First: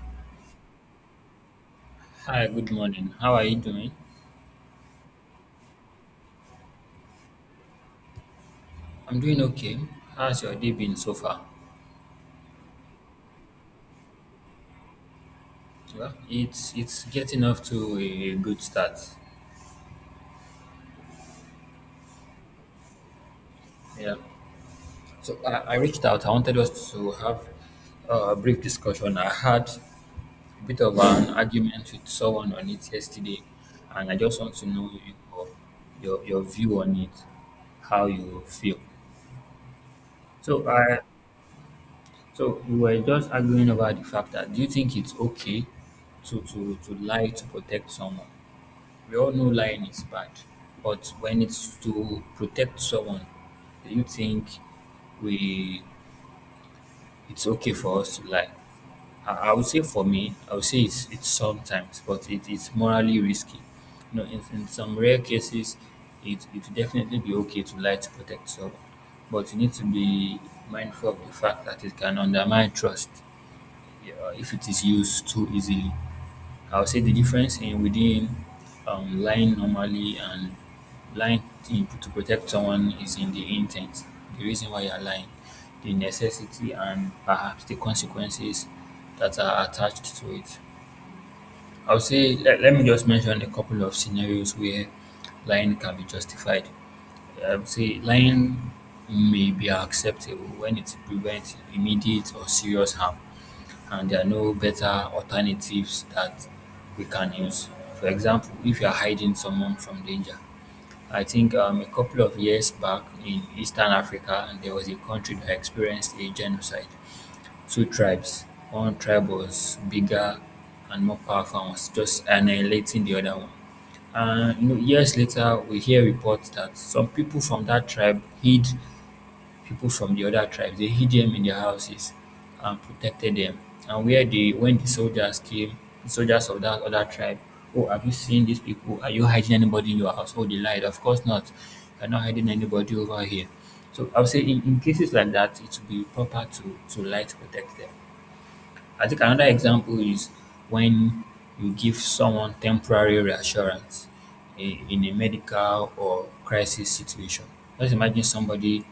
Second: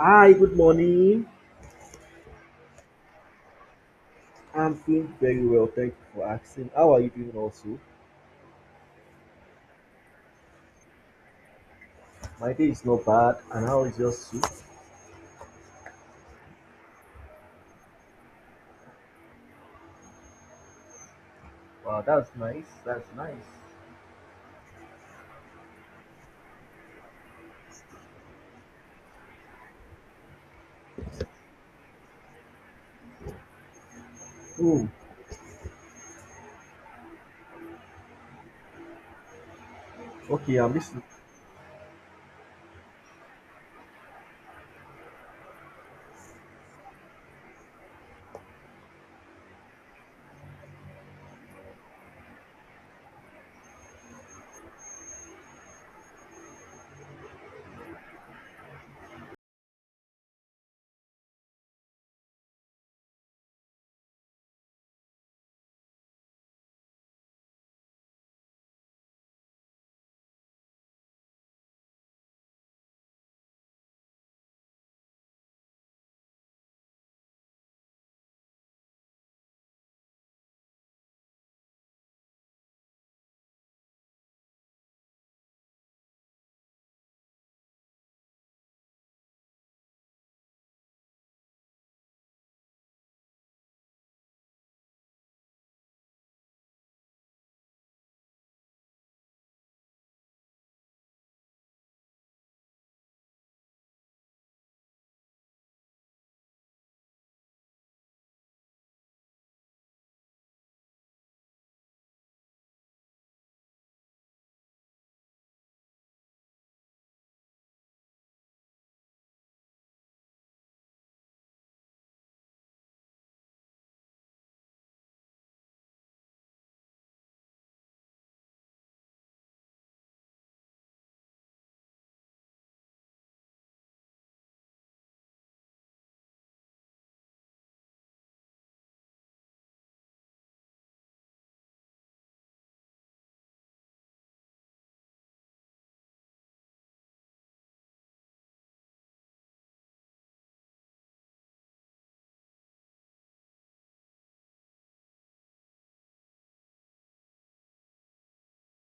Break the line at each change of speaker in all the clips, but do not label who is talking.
Hi, good morning.
Hi, good morning. How are you doing?
I'm doing very well. Thank you for asking. How are you doing also?
I'm doing okay. How's your day been so far?
My day is not bad. And how is yours too?
Well, it's getting off to a good start.
Wow, that's nice. That's nice.
Yeah. So I reached out. I wanted us to have a brief discussion. I had a bit of an argument with someone on it yesterday, and I just want to
Hmm.
know your your view on it, how you feel.
Okay,
So
I'm
I
listening.
so we were just arguing about the fact that, do you think it's okay to lie to protect someone? We all know lying is bad, but when it's to protect someone, do you think we it's okay for us to lie? I would say for me, I would say it's sometimes, but it's morally risky. In some rare cases, it would definitely be okay to lie to protect someone, but you need to be mindful of the fact that it can undermine trust. Yeah, if it is used too easily. I will say the difference in within lying normally and lying to protect someone is in the intent, the reason why you're lying, the necessity, and perhaps the consequences that are attached to it. I will say, let me just mention a couple of scenarios where lying can be justified. I would say lying may be acceptable when it prevents immediate or serious harm and there are no better alternatives that we can use. For example, if you are hiding someone from danger, I think a couple of years back in Eastern Africa, there was a country that experienced a genocide. Two tribes. One tribe was bigger and more powerful and was just annihilating the other one. And years later, we hear reports that some people from that tribe hid people from the other tribes. They hid them in their houses and protected them. And when the soldiers came, the soldiers of that other tribe, oh, have you seen these people? Are you hiding anybody in your house? Oh, they lied. Of course not. You're not hiding anybody over here. So I would say in cases like that, it would be proper to lie to protect them. I think another example is when you give someone temporary reassurance in a medical or crisis situation. Just imagine somebody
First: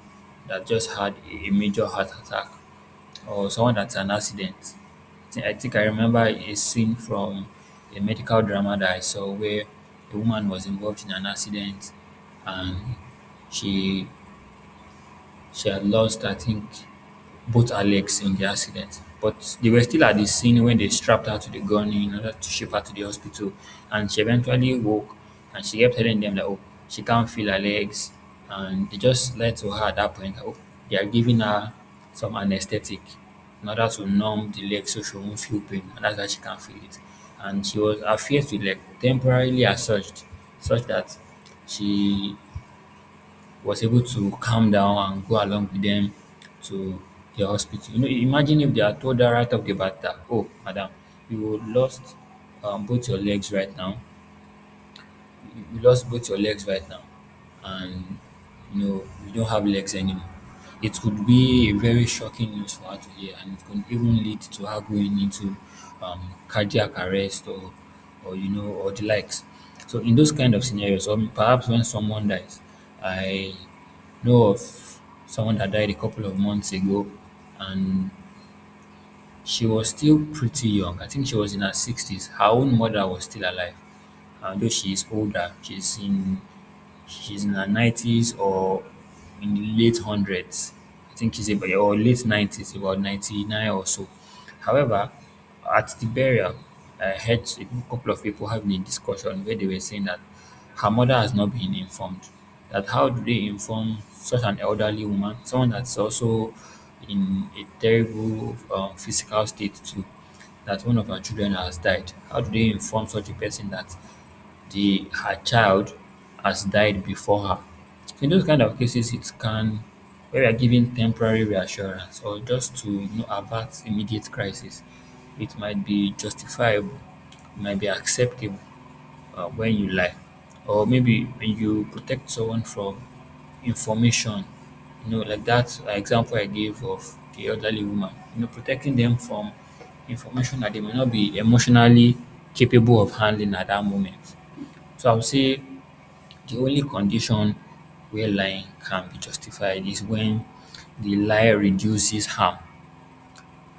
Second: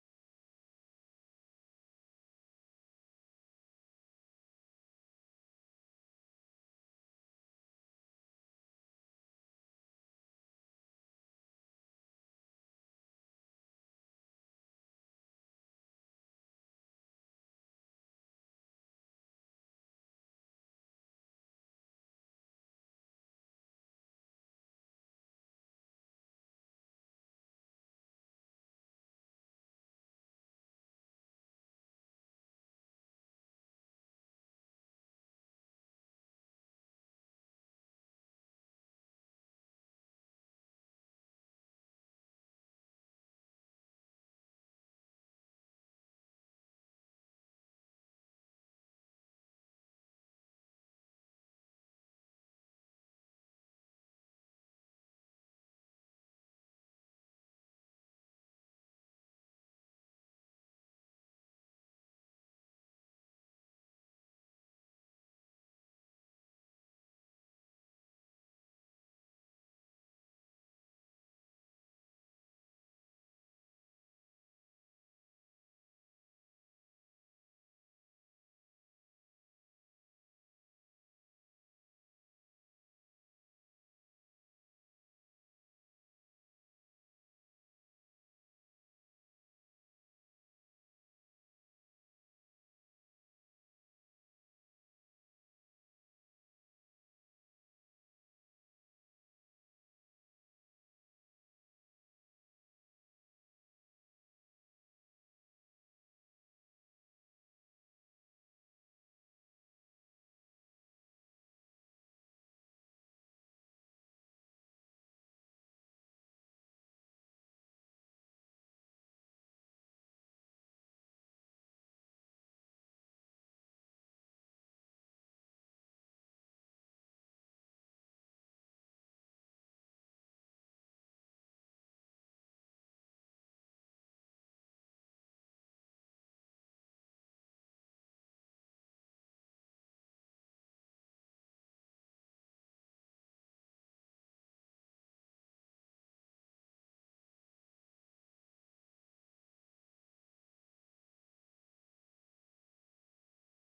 that just had a major heart attack or someone that's an accident. I think I remember a scene from a medical drama that I saw where a woman was involved in an accident, and she she had lost, I think, both her legs in the accident. But they were still at the scene when they strapped her to the gun in order to ship her to the hospital. And she eventually woke, and she kept telling them that, oh, she can't feel her legs. And they just lied to her at that point. Oh, they are giving her some anesthetic in order to numb the leg so she won't feel pain. And that's why she can't feel it. And her fears were like temporarily assuaged such that she was able to calm down and go along with them to the hospital. Imagine if they are told her right off the bat that, oh, madam, you lost both your legs right now. You lost both your legs right now, and you know you don't have legs anymore. It could be a very shocking news for her to hear, and it could even lead to her going into cardiac arrest or you know or the likes. So in those kind of scenarios, or perhaps when someone dies, I know of someone that died a couple of months ago. And she was still pretty young. I think she was in her 60s. Her own mother was still alive. And though she is older, she's in her 90s or in the late 100s. I think she's about or late 90s, about 99 or so. However, at the burial, I heard a couple of people having a discussion where they were saying that her mother has not been informed. That How do they inform such an elderly woman, someone that's also in a terrible physical state too, that one of her children has died? How do they inform such a person that the her child has died before her? So in those kind of cases, it can where we are giving temporary reassurance or just to avert immediate crisis, it might be justifiable, it might be acceptable when you lie, or maybe when you protect someone from information. Like that example I gave of the elderly woman. Protecting them from information that they may not be emotionally capable of handling at that moment. So I would say the only condition where lying can be justified is when the lie reduces harm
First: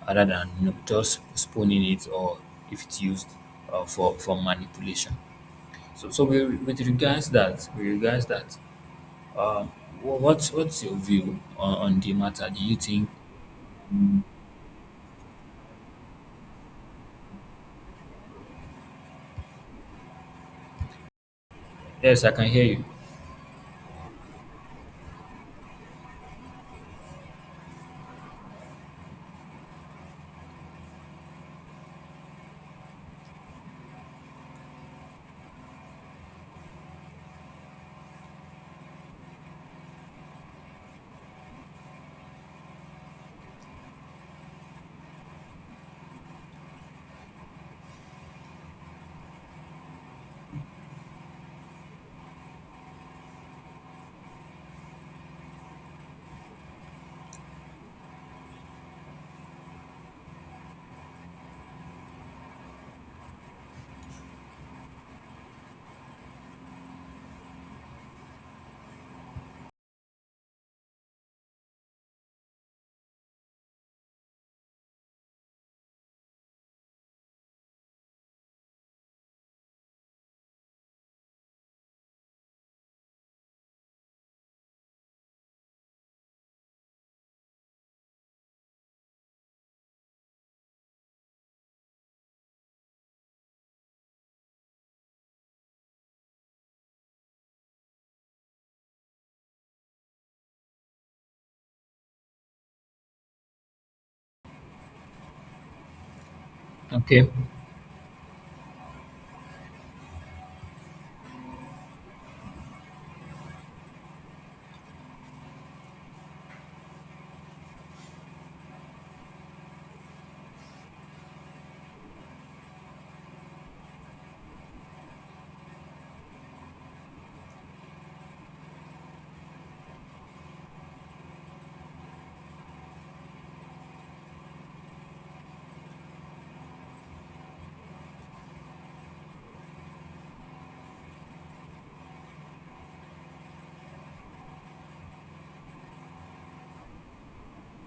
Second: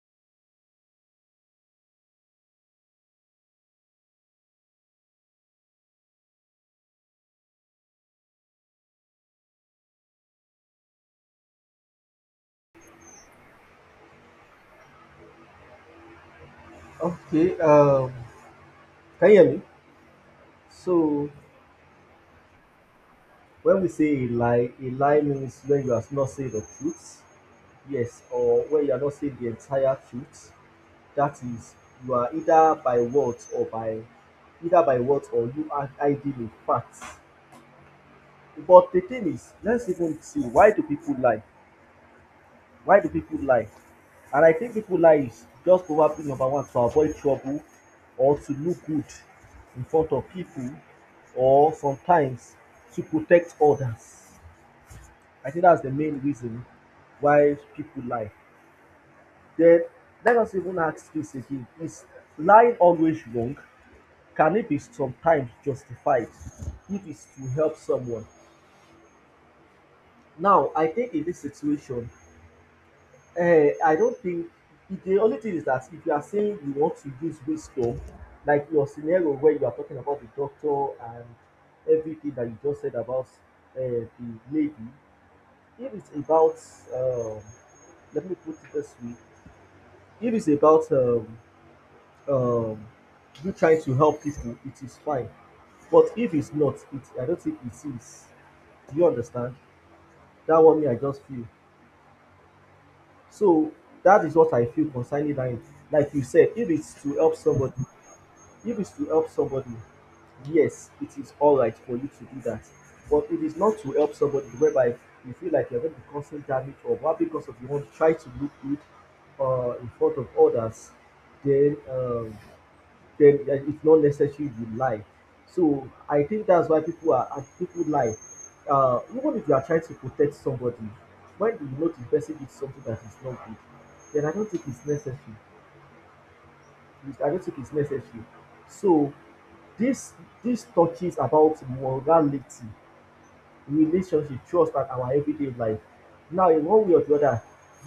rather than just postponing it, or if it's used for manipulation. So, with regards that, um, what's your view on the matter? Do you think?
Okay, can you hear me? So,
Yes, I can hear you.
when we say a lie means when you are not saying the truth. Yes, or when you are not saying the entire truth. That is, you are either by words or by either by words or you are hiding in facts. But the thing is, let's even see, why do people lie? Why do people lie? And I think people lie is just probably number one to avoid trouble, or to look good in front of people, or sometimes to protect others. I think that's the main reason why people lie. Then let us even ask this again. Is lying always wrong? Can it be sometimes justified if it's to help someone? Now I think in this situation, I don't think the only thing is that if you are saying you want to use wisdom, like your scenario where you are talking about the doctor and everything that you just said about uh, the lady, if it's about, um, let me put it this way, if it's about um, you trying to help people, it is fine. But if it's not, I don't think it is. Do you understand? That one me, I just feel. So that is what I feel concerning lying. Like you said, if it's to
Okay,
help somebody, if it's to help somebody, yes, it is all right for you to do that. But it is not to help somebody whereby you feel like you're going to be causing damage or what because of you want to try to look good in front of others, then um, then that it's not necessary you lie. So I think that's why people are and people lie. Even if you are trying to protect somebody, when you know the person did something that is not good, then I don't think it's necessary. I don't think it's necessary. So this this touches about morality, relationship, trust, and our everyday life. Now, in one way or the other,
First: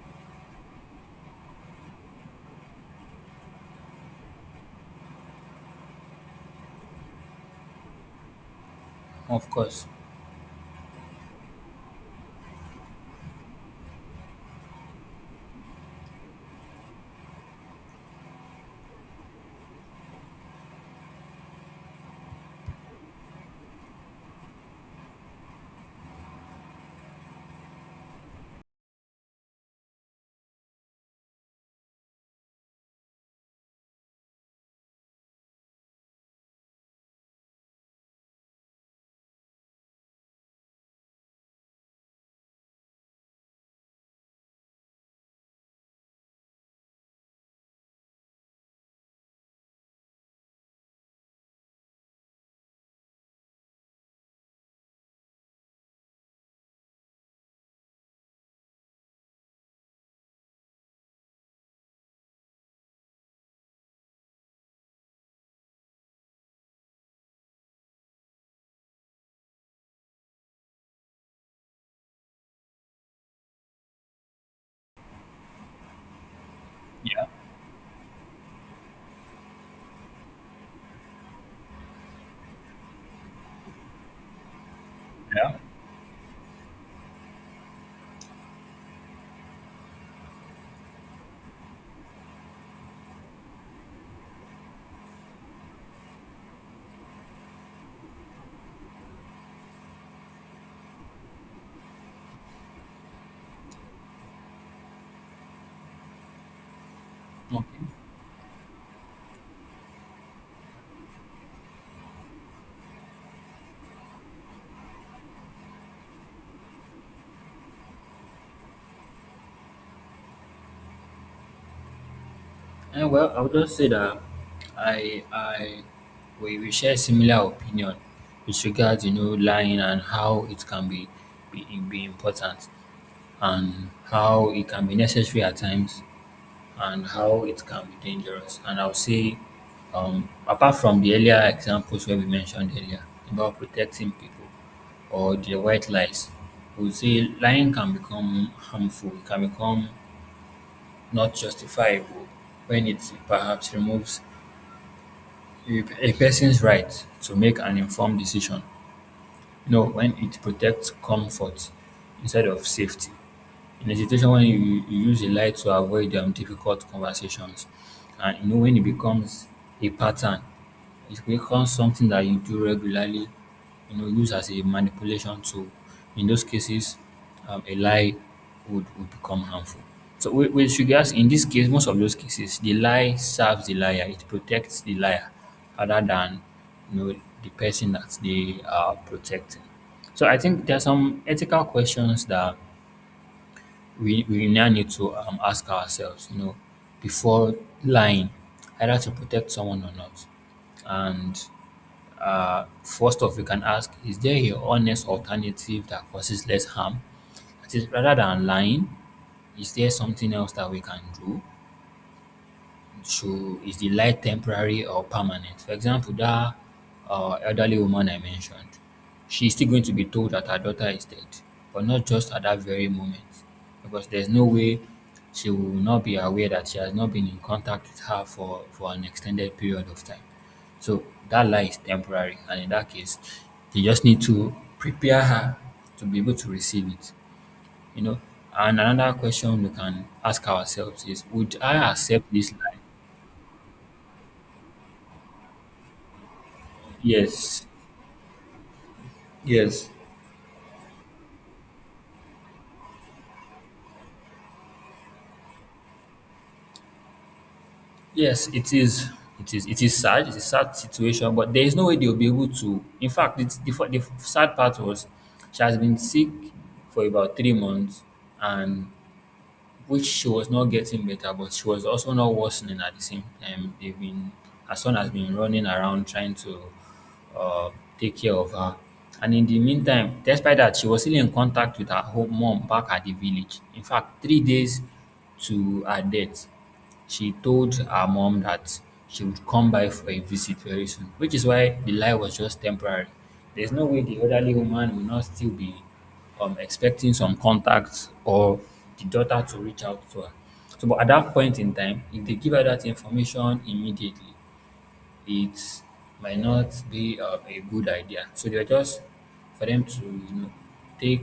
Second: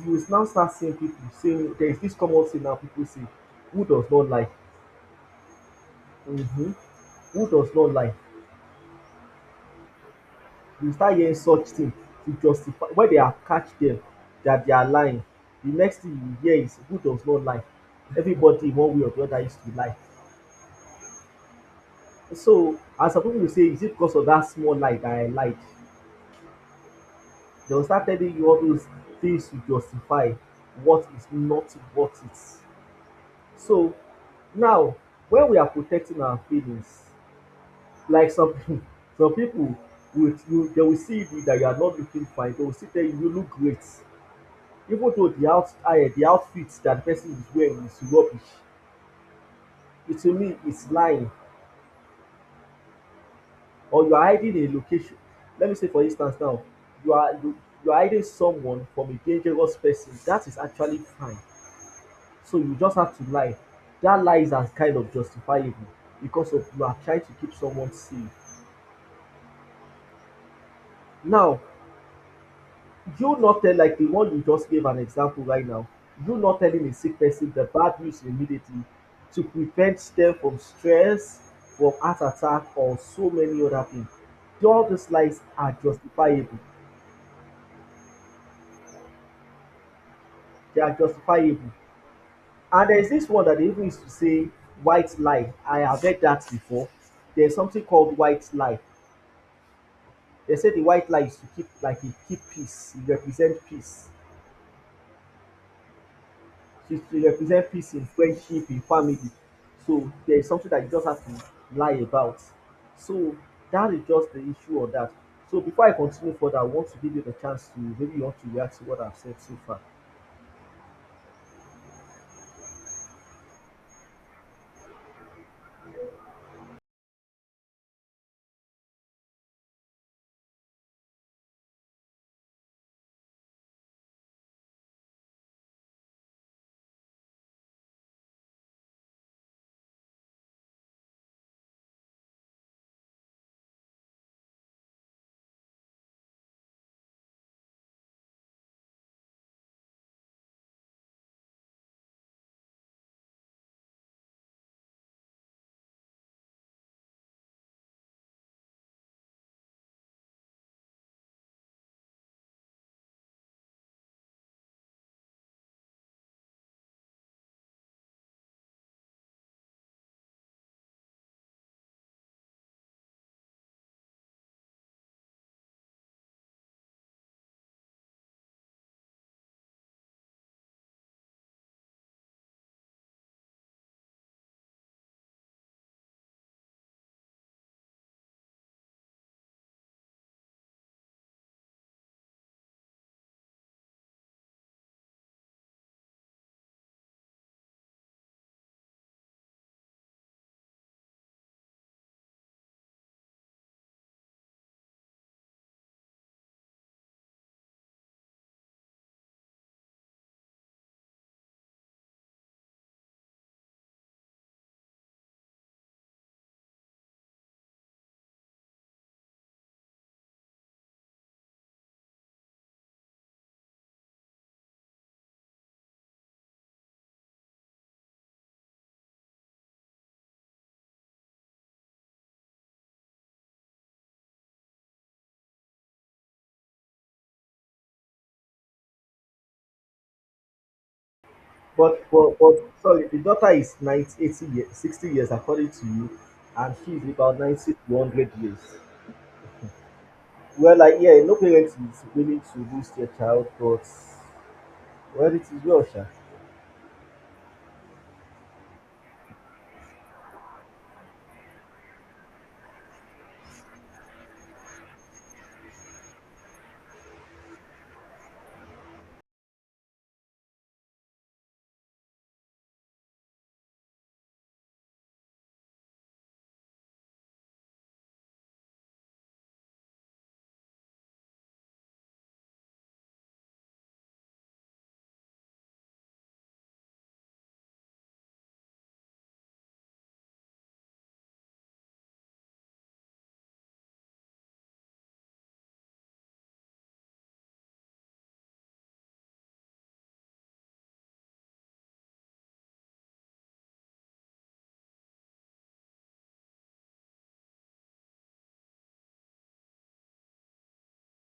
you will now start seeing people saying, there is this common thing now people say, who does not lie? Hmm. Who does not lie?
of course.
You start hearing such thing to justify when they are catch them that they are lying. The next thing you hear is, who does not lie? Everybody in one way or the other used to lie. So, and some people will say, is it because of that small lie that I lied? They will start telling you all those things to justify what is not worth it is. So now when we are protecting our feelings, like some some people will you they will see you that you are not looking fine, they will still tell you, you look great, even though the outfit that the person is wearing is rubbish. It to me is lying. Or you are hiding a location. Let me say, for instance now, you are you, you are hiding someone from a dangerous person, that is actually fine. So you just have to lie. That lie is as kind of justifiable because of you are trying to keep someone safe. Now, you not tell, like the one you just gave an example right now, you not telling a sick
Yeah,
person the bad news immediately to prevent them from stress, from heart attack or so many other things. All these lies
yeah.
are justifiable. They are justifiable. And there is this one that they even used to say, white lie. I have heard that before. There's something called white lie. They say the white lie is to keep, like, e keep peace, e represent peace, to represent
Okay.
peace in friendship, in family. So there is something that you just have to lie about. So that is just the issue on that. So before I continue further, I want to give you the chance to maybe you want to react to what I've said so far.
Well, I would just say that I we share similar opinion with regards, lying and how it can be important, and how it can be necessary at times, and how it can be dangerous. And I'll say, apart from the earlier examples where we mentioned earlier about protecting people or the white lies, we would say lying can become harmful. It can become not justifiable when it perhaps removes a person's right to make an informed decision. When it protects comfort instead of safety in a situation, when you use a lie to avoid difficult conversations, and when it becomes a pattern, it becomes something that you do regularly, use as a manipulation tool. In those cases, a lie would become harmful. So with regards, in this case, most of those cases, the lie serves the liar. It protects the liar rather than you know the person that they are protecting. So I think there are some ethical questions that we now need to ask ourselves, before lying, either to protect someone or not. And first off, we can ask, is there a honest alternative that causes less harm? That is, rather than lying, is there something else that we can do? Should Is the light temporary or permanent? For example, that elderly woman I mentioned, she's still going to be told that her daughter is dead, but not just at that very moment, because there's no way she will not be aware that she has not been in contact with her for an extended period of time. So that lie is temporary, and in that case, they just need to prepare her to be able to receive it. You know, and another question we can ask ourselves is: would I
but
accept
but
this
but
lie?
sorry, the daughter is ninety eighty years 60 years according to you, and she is about
Yes.
90 to 100 years.
Yes.
Well, like, yeah, no parent is willing to lose their child, but, well, it is well sha.
Yes, it is. It is. It is sad. It's a sad situation, but there is no way they'll be able to. In fact, the sad part was she has been sick for about 3 months, and which she was not getting better, but she was also not worsening at the same time. Her son has been running around trying to uh, take care of her. And in the meantime, despite that, she was still in contact with her home mom back at the village. In fact, 3 days to her death, she told her mom that she would come by for a visit very soon, which is why the lie was just temporary. There's no way the elderly woman will not still be expecting some contact or the daughter to reach out to her. So, but at that point in time, if they give her that information immediately, it might not be a good idea. So they're just for them to take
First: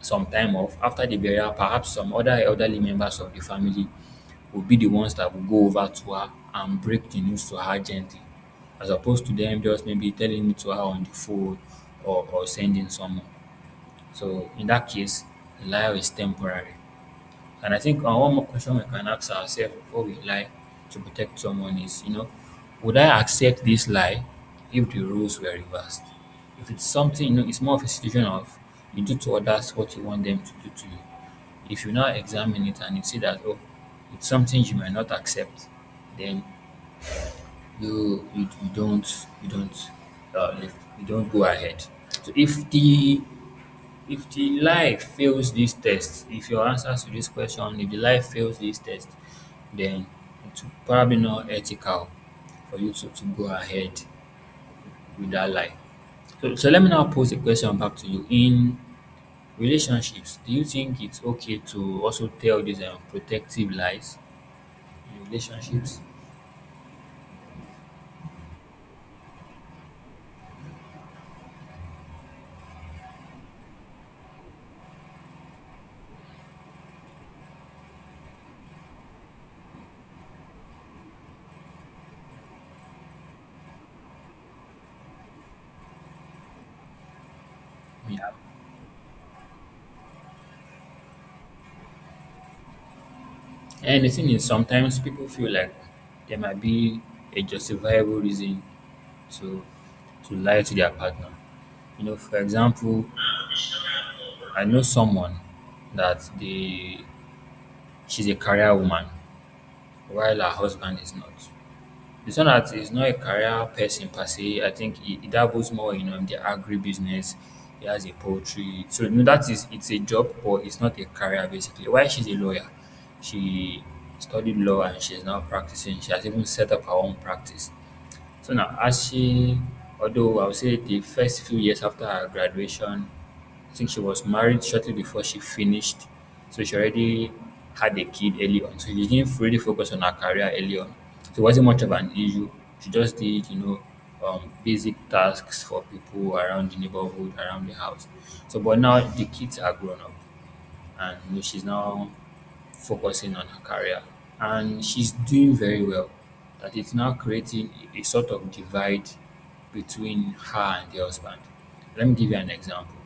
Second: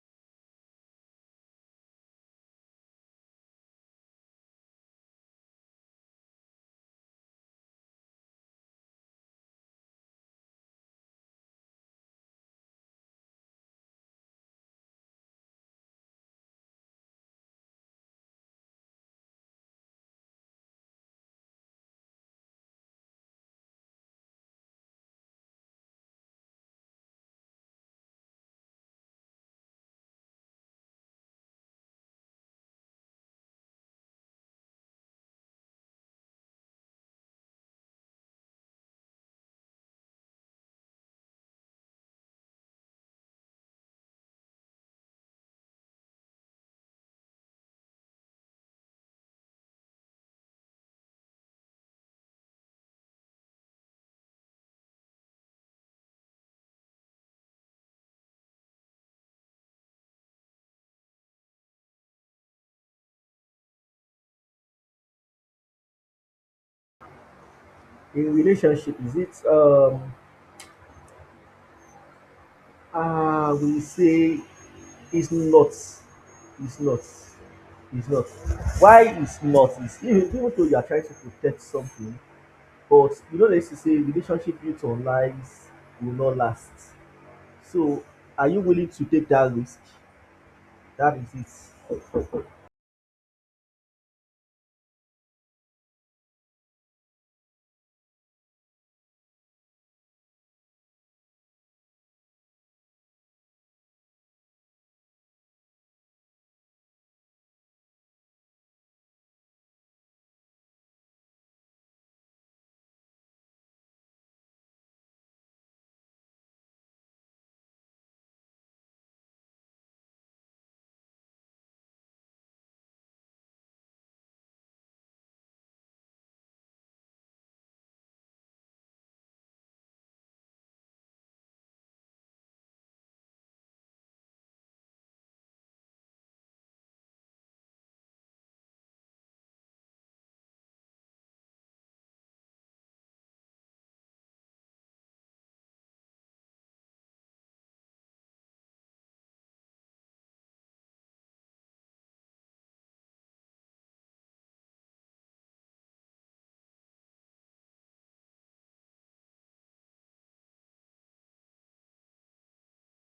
some time off after the burial. Perhaps some other elderly members of the family will be the ones that will go over to her and break the news to her gently, as opposed to them just maybe telling it to her on the phone, or sending someone. So in that case, lie is temporary. And I think one more question we can ask ourselves before we lie to protect someone is, would I accept this lie if the rules were reversed? If it's something, it's more of a situation of, you do to others what you want them to do to you. If you now examine it and you see that, oh, it's something you may not accept, then you don't uh, live, you don't go ahead. So if the life fails this test, if your answers to this question, if the life fails this test, then it's probably not ethical for you to go ahead with that life. So let me now pose a question back to you. In relationships, do you think it's okay to also tell these protective lies in relationships?
In relationship, is it ah we say, it's not. It's not. It's not. Why it's not is, even though you are trying to protect something, but you know they used to say relationship built on lies will not last. So,
Yeah.
are you willing to take that risk? That is it.
And the thing is, sometimes people feel like there might be a justifiable reason to to lie to their partner. You know, for example, I know someone that the she's a career woman while her husband is not. It's not that he's not a career person per se. I think he dabbles more in the agribusiness. He has a poultry. So no, that is it's a job, but it's not a career basically. Why she's a lawyer, she studied law and she's now practicing. She has even set up her own practice. So now, as she, although I would say the first few years after her graduation, I think she was married shortly before she finished. So she already had a kid early on. So she didn't really focus on her career early on. So it wasn't much of an issue. She just did, you know, basic tasks for people around the neighborhood, around the house. So, but now the kids are grown up and you know, she's now focusing on her career. And she's doing very well. That it's now creating a sort of divide between her and the husband. Let me give you an example.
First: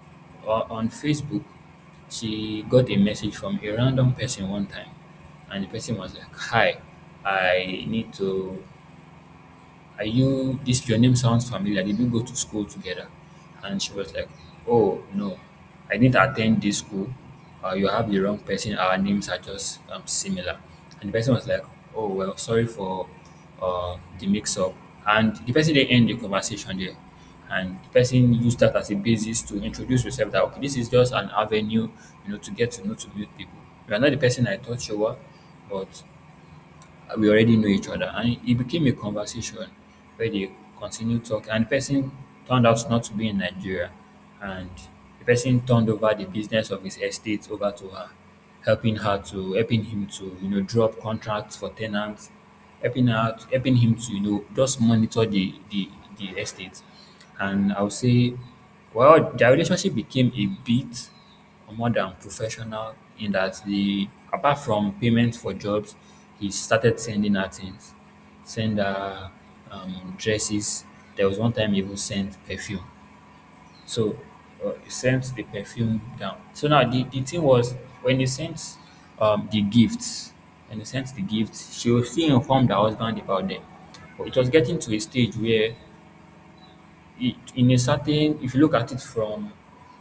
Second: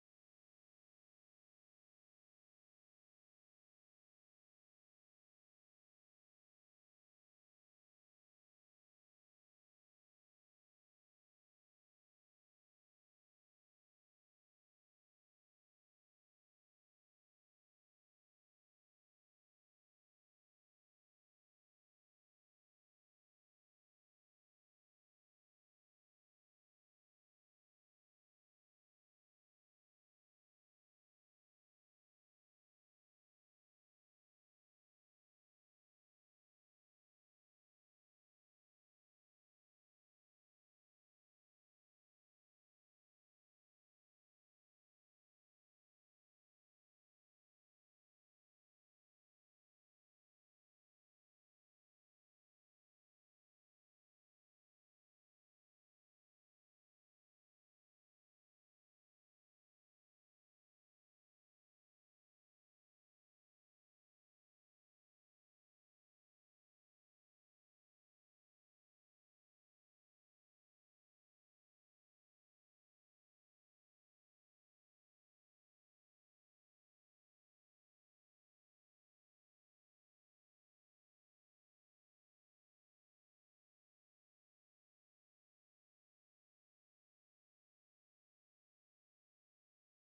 On Facebook, she got a message from a random person one time, and the person was like, "Hi, I need to are you this your name sounds familiar, did we go to school together?" And she was like, "Oh no, I didn't attend this school. You have the wrong person, our names are just similar." And the person was like, "Oh well, sorry for the mix-up." And the person didn't end the conversation there, and the person used that as a basis to introduce yourself, that okay, this is just an avenue, you know, to get to know to meet people. You are not the person I thought you were, but we already know each other. And it became a conversation where they continued talking. And the person turned out not to be in Nigeria. And the person turned over the business of his estate over to her, helping her to helping him to, you know, drop contracts for tenants, helping her helping him to, you know, just monitor the estate. And I would say well, their relationship became a bit more than professional in that the apart from payment for jobs, he started sending her things, send her dresses. There was one time he even sent perfume. So he sent the perfume down. So now the thing was when he sent the gifts, when he sent the gifts, she was still informed her husband about them. But it was getting to a stage where in a certain if you look at it from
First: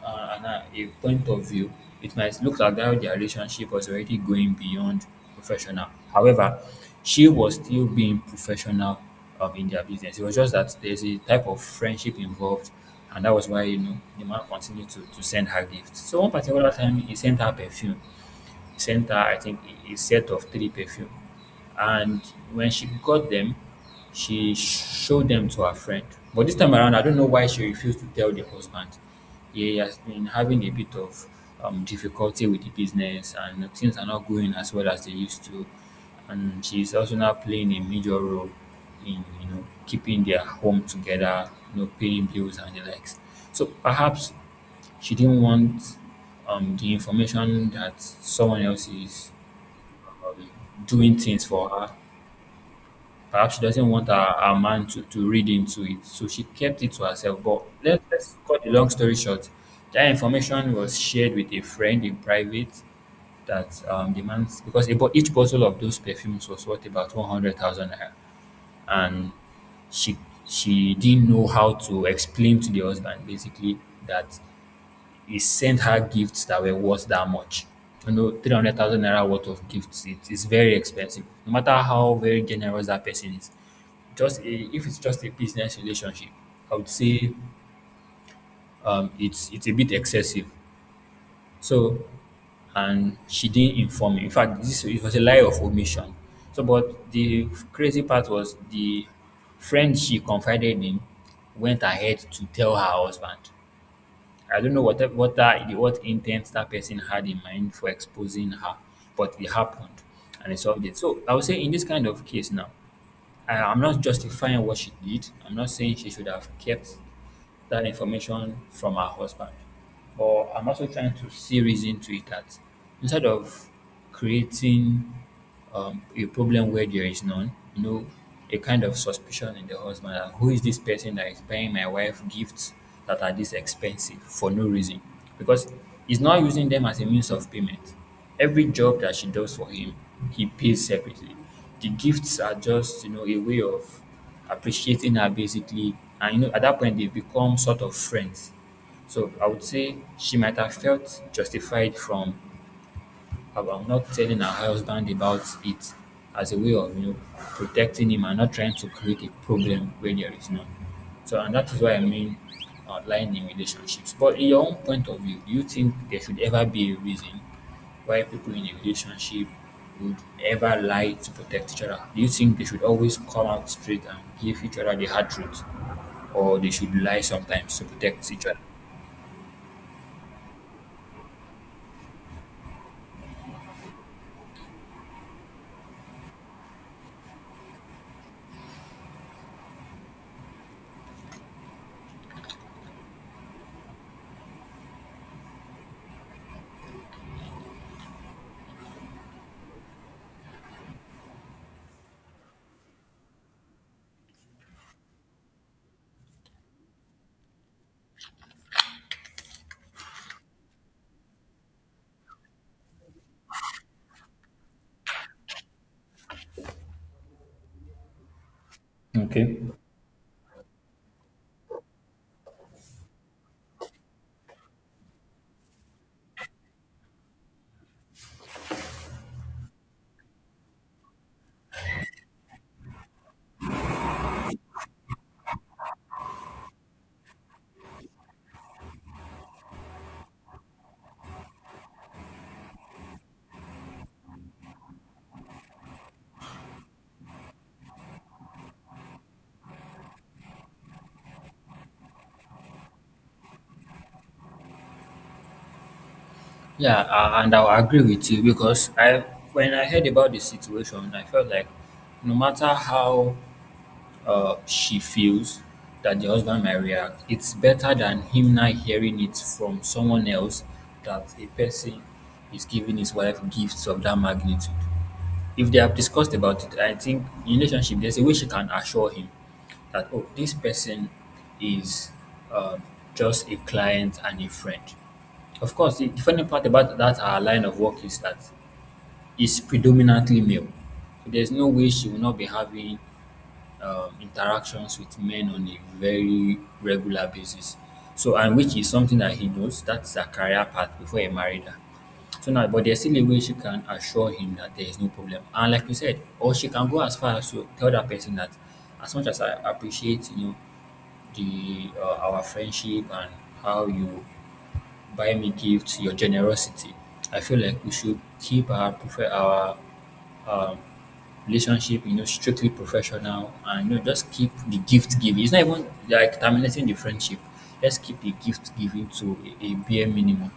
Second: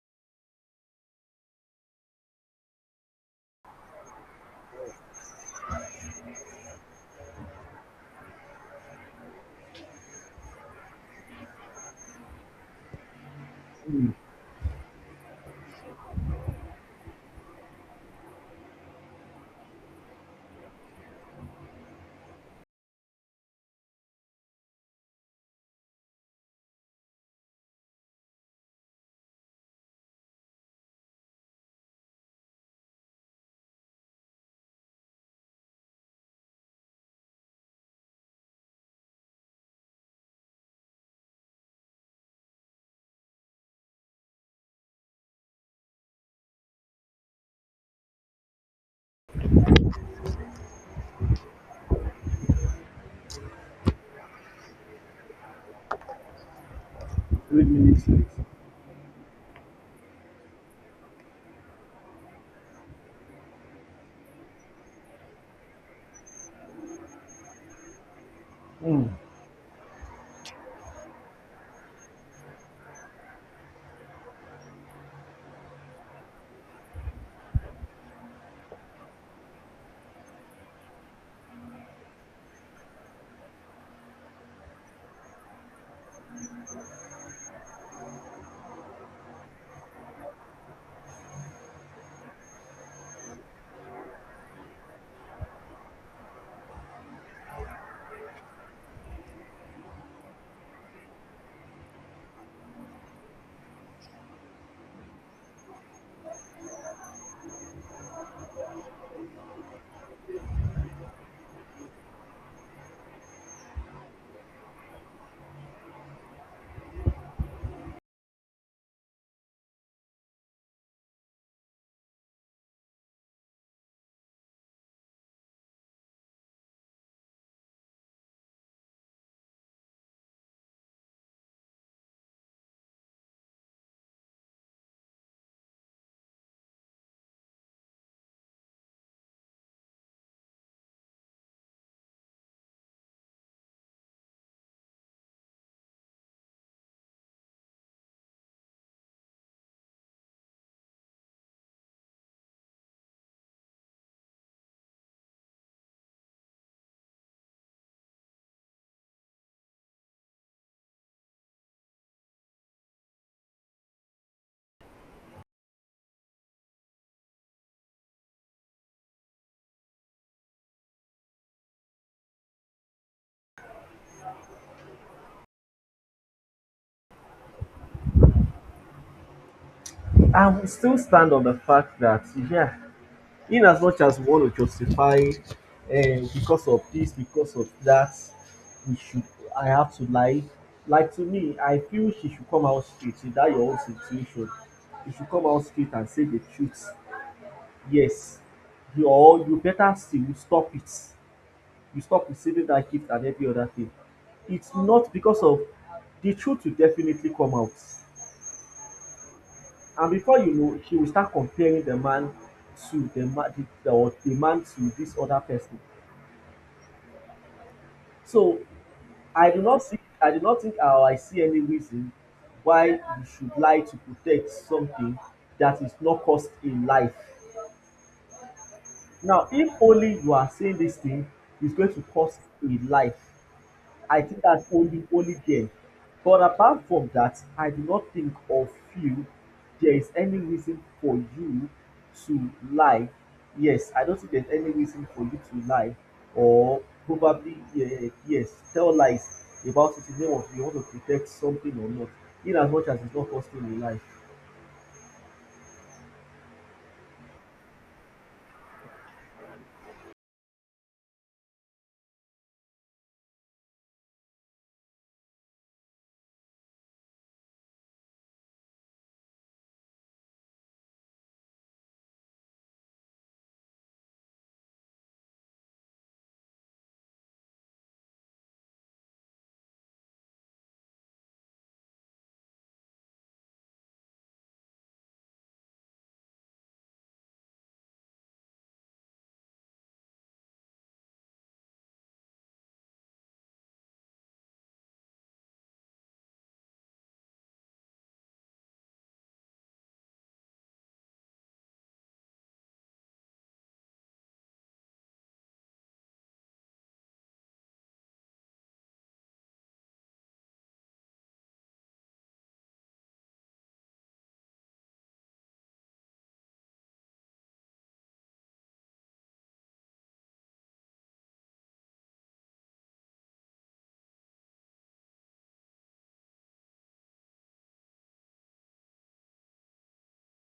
a point of view it might look like that their relationship was already going beyond professional. However, she was still being professional in their business, it was just that there's a type of friendship involved, and that was why you know
Hmm,
the man continued to send her gifts. So one particular time he sent her perfume, sent her, I think, a set of three perfume. And when she got them, she showed them to her friend. But this time around, I don't know why she refused to tell the husband. He has been having a bit of difficulty with the business, and things are not going as well as they used to. And she's also now playing a major role in you know keeping their home together, you know, paying bills and the likes. So perhaps she didn't want the information that someone else is um, doing things for her. Perhaps she doesn't want her man to read into it. So she kept it to herself. But
three minutes late.
let's cut the long story short. That information was shared with a friend in private that the man because about each bottle of those perfumes was worth about 100,000 naira.
Mm.
And she she didn't know how to explain to the husband basically that he sent her gifts that were worth that much. You know, 300,000 naira worth of gifts, it is very expensive. No matter how very generous that person is, just a, if it's just a business relationship, I would say it's a bit excessive. So, and she didn't inform me. In fact, this it was a lie of omission. So, but the crazy part was the friend she confided in went ahead to tell her husband. I don't know what that- what that what intent that person had in mind for exposing her, but it happened and they solved it. So I would say in this kind of case now, I'm not justifying what she did. I'm not saying she should have kept that information from her husband. But I'm also trying to see reason to it that instead of creating a problem where there is none, you know, a kind of suspicion in the husband that who is this person that is buying my wife gifts that are this expensive for no reason? Because he's not using them as a means of payment. Every job that she does for him, he pays separately. The gifts are just, you know, a way of appreciating her basically. And, you know, at that point, they become sort of friends. So I would say she might have felt justified from I'm not telling her husband about it as a way of you know protecting him and not trying to create a problem where there is none. So and that is what I mean outline in relationships. But in your own point of view, do you think there should ever be a reason why people in a relationship would ever lie to protect each other? Do you think they should always come out straight and give each other the hard truth? Or they should lie sometimes to protect each other?
I will still stand on the fact that, yeah, in as much as we want to justify, because of this, because of that, we should I have to lie. Like to me, I feel she should come out straight. Is that your own situation? You should come out straight and say the truth. Yes, you, or you better still, you stop it. You stop receiving that gift and every other thing. It's not because of, the truth will definitely come out. And before you know, she will start comparing the man to the man, or the man to this other person. So
Okay.
I do not think, or I see any reason why you should lie to protect something that is not cost a life. Now if only you are saying this thing is going to cost a life, I think that's only there. But apart from that, I do not think or feel there is any reason for you to lie. Yes, I don't think there's any reason for you to lie, or probably, yeah, yes, tell lies about it in the name of you want to protect something or not, in as much as it's not costing you life.
Yeah, and I'll agree with you because when I heard about the situation, I felt like no matter how she feels that the husband might react, it's better than him not hearing it from someone else that a person is giving his wife gifts of that magnitude. If they have discussed about it, I think in relationship there's a way she can assure him that oh, this person is um, just a client and a friend. Of course, the funny part about that our line of work is that is predominantly male. So there's no way she will not be having interactions with men on a very regular basis. So, and which is something that he knows, that's her career path before he married her. So now, but there's still a way she can assure him that there is no problem. And like you said, or she can go as far as to tell that person that as much as I appreciate, you know, the our friendship and how you buy me gifts, your generosity. I feel like we should keep our um, relationship, you know, strictly professional, and you know, just keep the gift giving. It's not even like terminating the friendship. Let's keep the gift giving to a bare minimum.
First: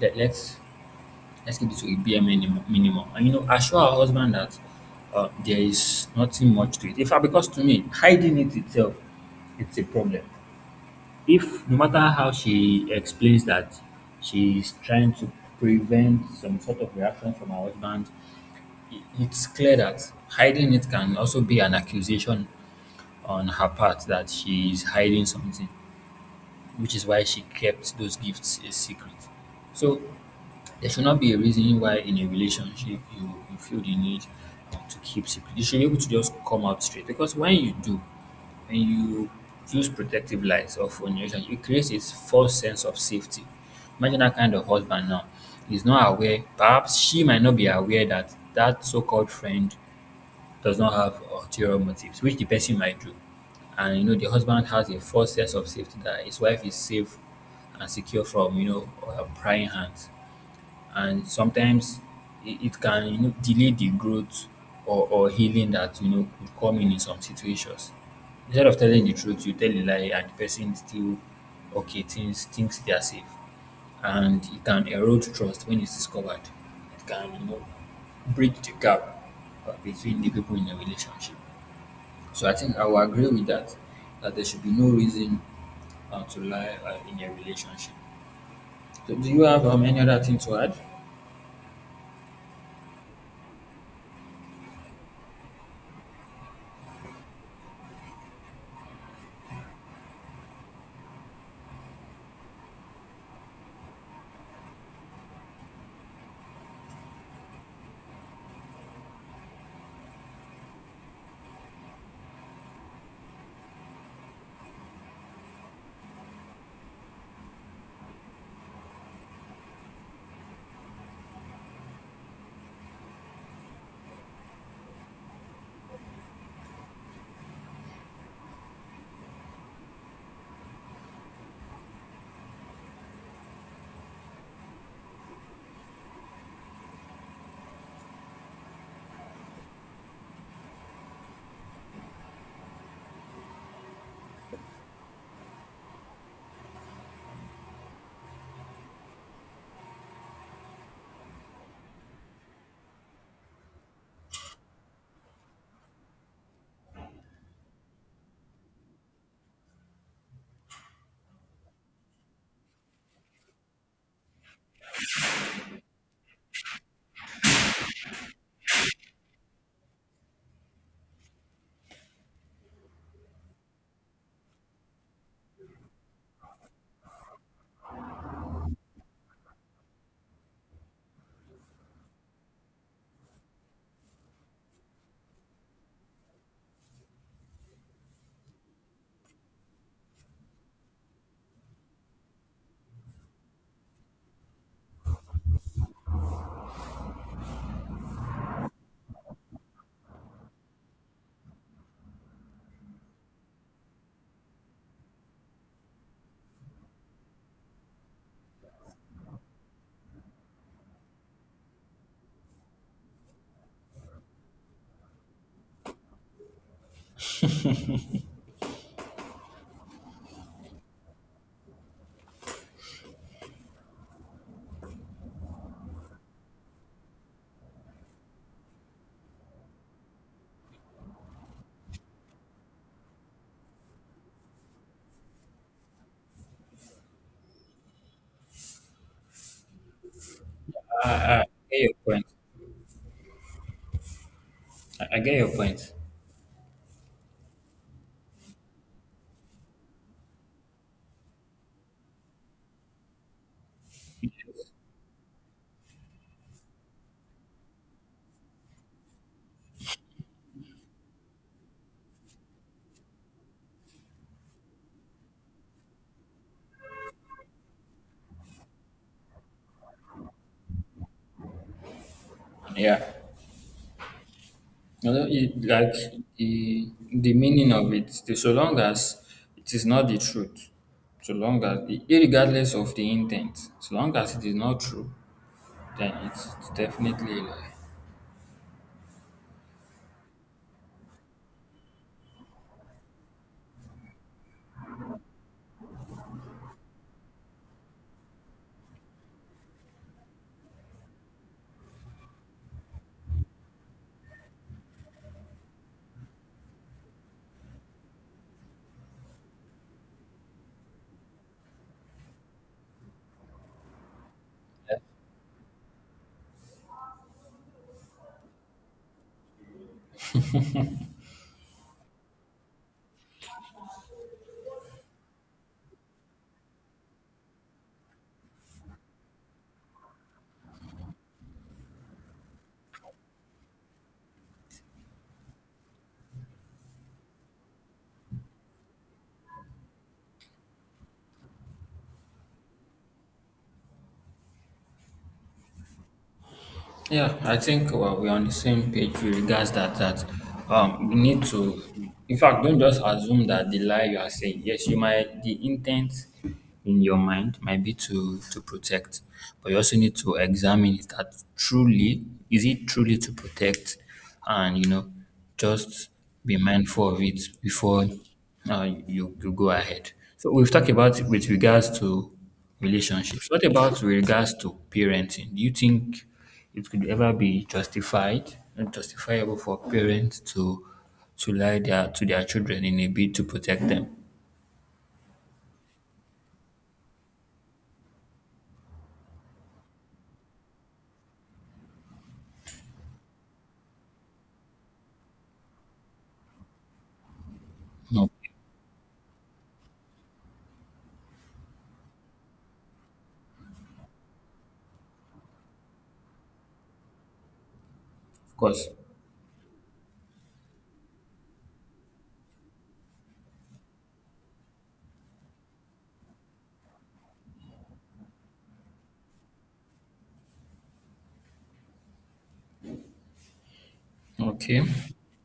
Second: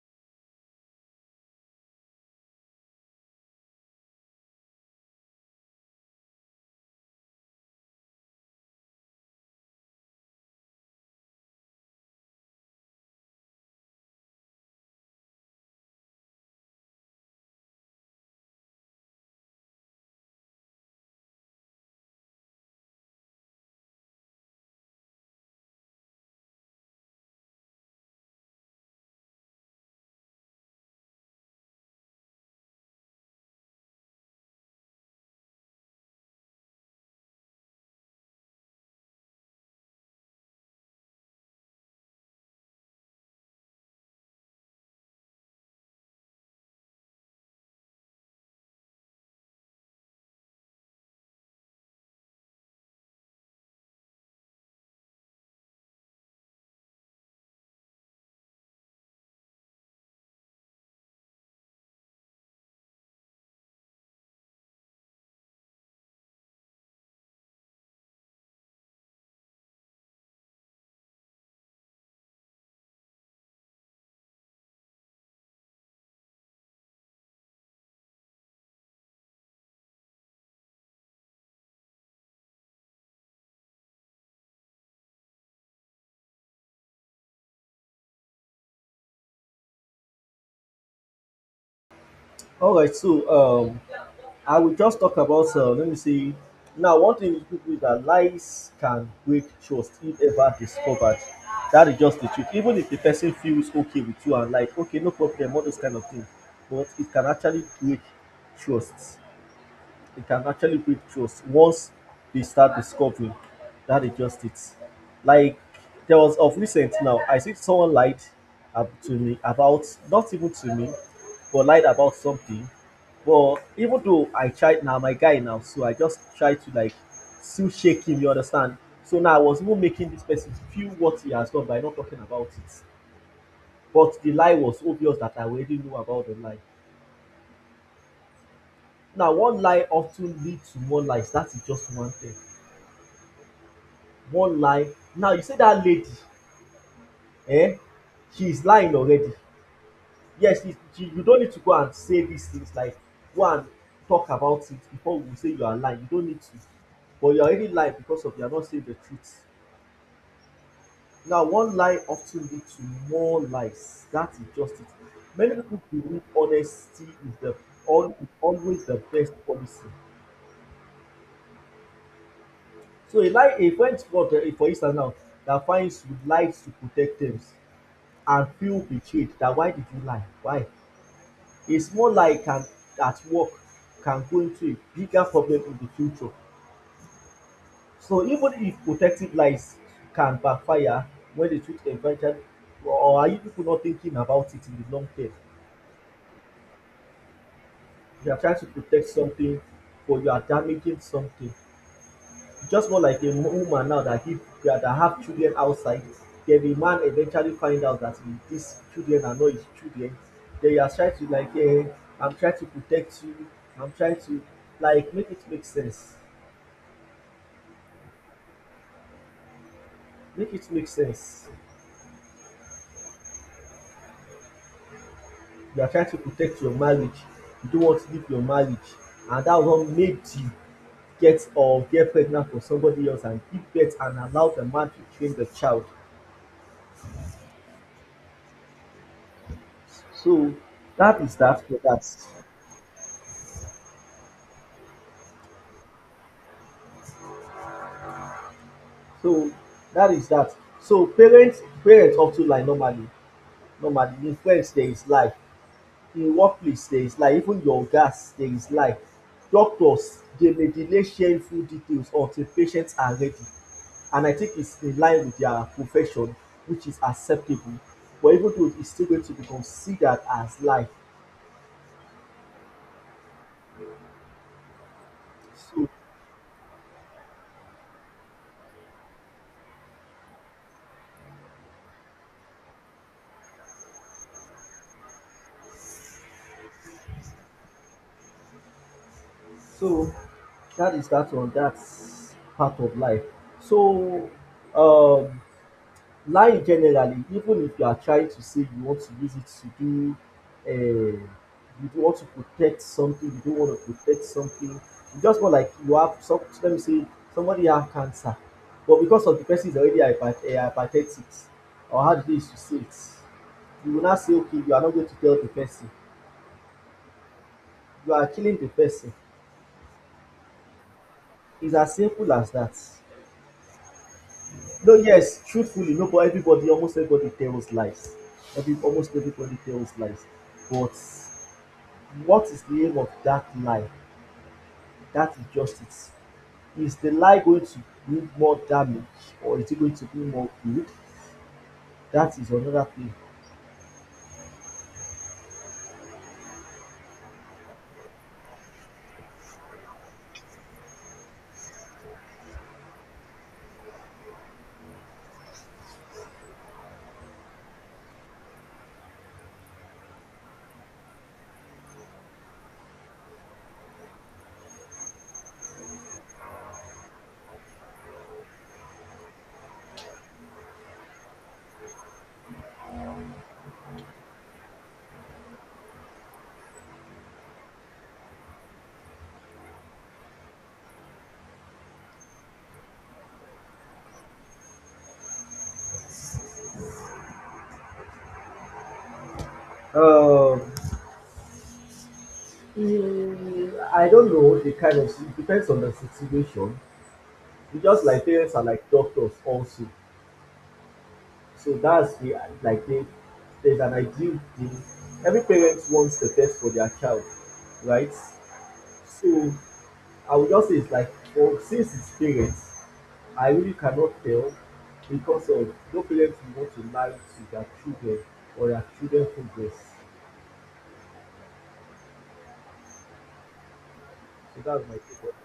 Let, let's let's keep it to a bare minimum, minimum, and you know, assure our husband that there is nothing much to it. In fact, because to me, hiding it itself, it's a problem if no matter how she explains that she's trying to prevent some sort of reaction from her husband, it's clear that hiding it can also be an accusation on her part that she is hiding something, which is why she kept those gifts a secret. So there should not be a reason why in a relationship you feel the need to keep secret. You should be able to just come out straight because when you do, when you use protective lies or formulation, it creates a false sense of safety. Imagine that kind of husband now. He's not aware, perhaps she might not be aware that so called friend does not have ulterior motives, which the person might do. And the husband has a false sense of safety that his wife is safe and secure from, prying hands, and sometimes it can, delay the growth or healing that could come in some situations. Instead of telling the truth, you tell a lie, and the person still okay thinks they are safe, and it can erode trust when it's discovered. It can, bridge the gap between the people in a relationship. So I think I will agree with that. That there should be no reason to lie in a relationship. So do you have any other thing to add?
All right, so um I will just talk about, let me see. Now, one thing with people is that lies can break trust if ever discovered. That is just the truth. Even if the person feels okay with you and like, okay, no problem, all those kind of things, but it can actually break trust. It can actually break trust once they start discovering that. That is just it. Like there was of recent now, I think someone lied to me about, not even to me, but lied about something. But even though I tried now, my guy now, so I just tried to like still shake him. You understand? So now I was even making this person feel what he has done by not talking about it. But the lie was obvious that I already knew about the lie. Now one lie often leads to more lies. That is just one thing. One lie. Now you see dat lady, um she is lying already. Yes, she you no need to go and say dis things, like go and talk about it before we say you are lying, you no need to. But you are already lying because of you are not saying the truth. Now one lie of ten lead to more lies, dat is just it. Many pipu believe honesty is the al always the best policy. So a lie, a friend, for instance now, dat finds you lie to protect things and feel betrayed, that why did you lie? Why? A small lie can at work can go into a bigger problem in the future. So even if protective lies can backfire when the truth eventually, or are you people not thinking about it in the long term? You are trying to protect something, but you are damaging something. Just more like a woman now that give that have children outside, then the man eventually find out that these children are not his children. Then you are trying to like, I'm trying to protect you. I'm trying to like make it make sense. Make it make sense. You are trying to protect your marriage. You don't want to leave your marriage, and that one made you get pregnant for somebody else, and give birth, and allow the man to train the child. So that is
Uh,
that for
your
that.
point. I get your point.
So that is that. So parents of ten lie normally. Normally, in friends there is lie, in workplace there is lie, even your ogas there is lie. Doctors dey may delay shameful details until patients are ready, and I think it's in line with their profession, which is acceptable, but even though it's still going to be considered as lie.
Yeah. You know, it,
So,
like the meaning of it, so long as it is not the truth, so long as, irregardless of the intent, so long as it is not true, then it's definitely a lie.
so that is that on that part of life. So um lying generally, even if you are trying to say you want to use it to do um you do want to protect something, you don't want to protect something, it's just more like you have some, let me say somebody have cancer, but because of the person is already hyper, hypertentic, or how the day is to say it, you go now say okay you are not going to tell the person, you are killing the person. It's as simple as that. No, yes, truthfully, no, but everybody, almost everybody tells lies. Every almost everybody tells lies, but what is the aim of that lie? That injustice. Is the lie going to bring more damage or is it going to bring more good? That is another thing.
Yeah, I think well, we're on the same page with regards that we need to, in fact, don't just assume that the lie you are saying. Yes, you might the intent in your mind might be to protect, but you also need to examine it that truly is it truly to protect, and you know, just be mindful of it before you go ahead. So we've talked about with regards to relationships. What about with regards to parenting? Do you think it could ever be justified and justifiable for parents to lie their to their children in a bid to protect them.
Um, I don't know the kind of, it depends on the situation. It's just
No,
like
of
parents are like doctors also, so that's the, like they, there's an ideal thing. Every parent wants the best for their child, right?
course.
So I would just say it's like, for since it's parents, I really cannot tell because of no parent will want to lie to their children or their children progress. So
Okay.
that's my take on.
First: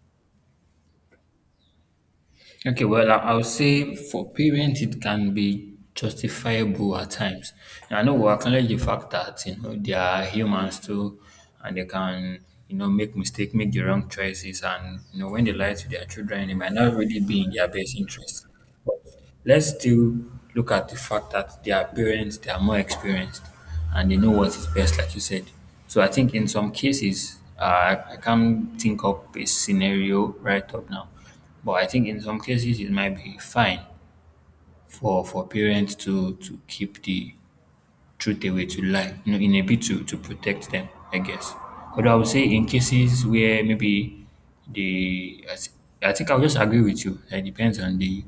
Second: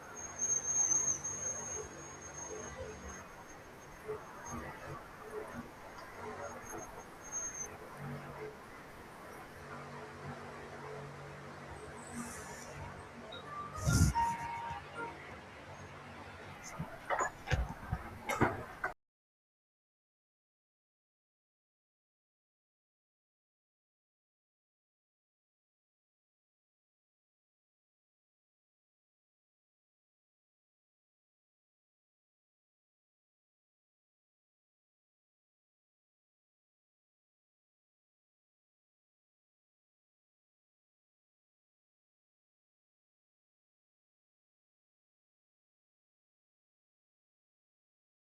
Okay. Well, I would say for parents it can be justifiable at times. And I know we acknowledge the fact that you know they are humans too, and they can, you know, make mistake, make the wrong choices, and you know when they lie to their children, it might not really be in their best interest. Let's still look at the fact that they are parents, they are more experienced, and they know what is best, like you said. So I think in some cases, I can't think up a scenario right up now, but I think in some cases it might be fine for parents to keep the truth away to lie, you know, in a bit to protect them, I guess. Although I would say in cases where maybe the I, thi- I think I'll just agree with you. It depends on the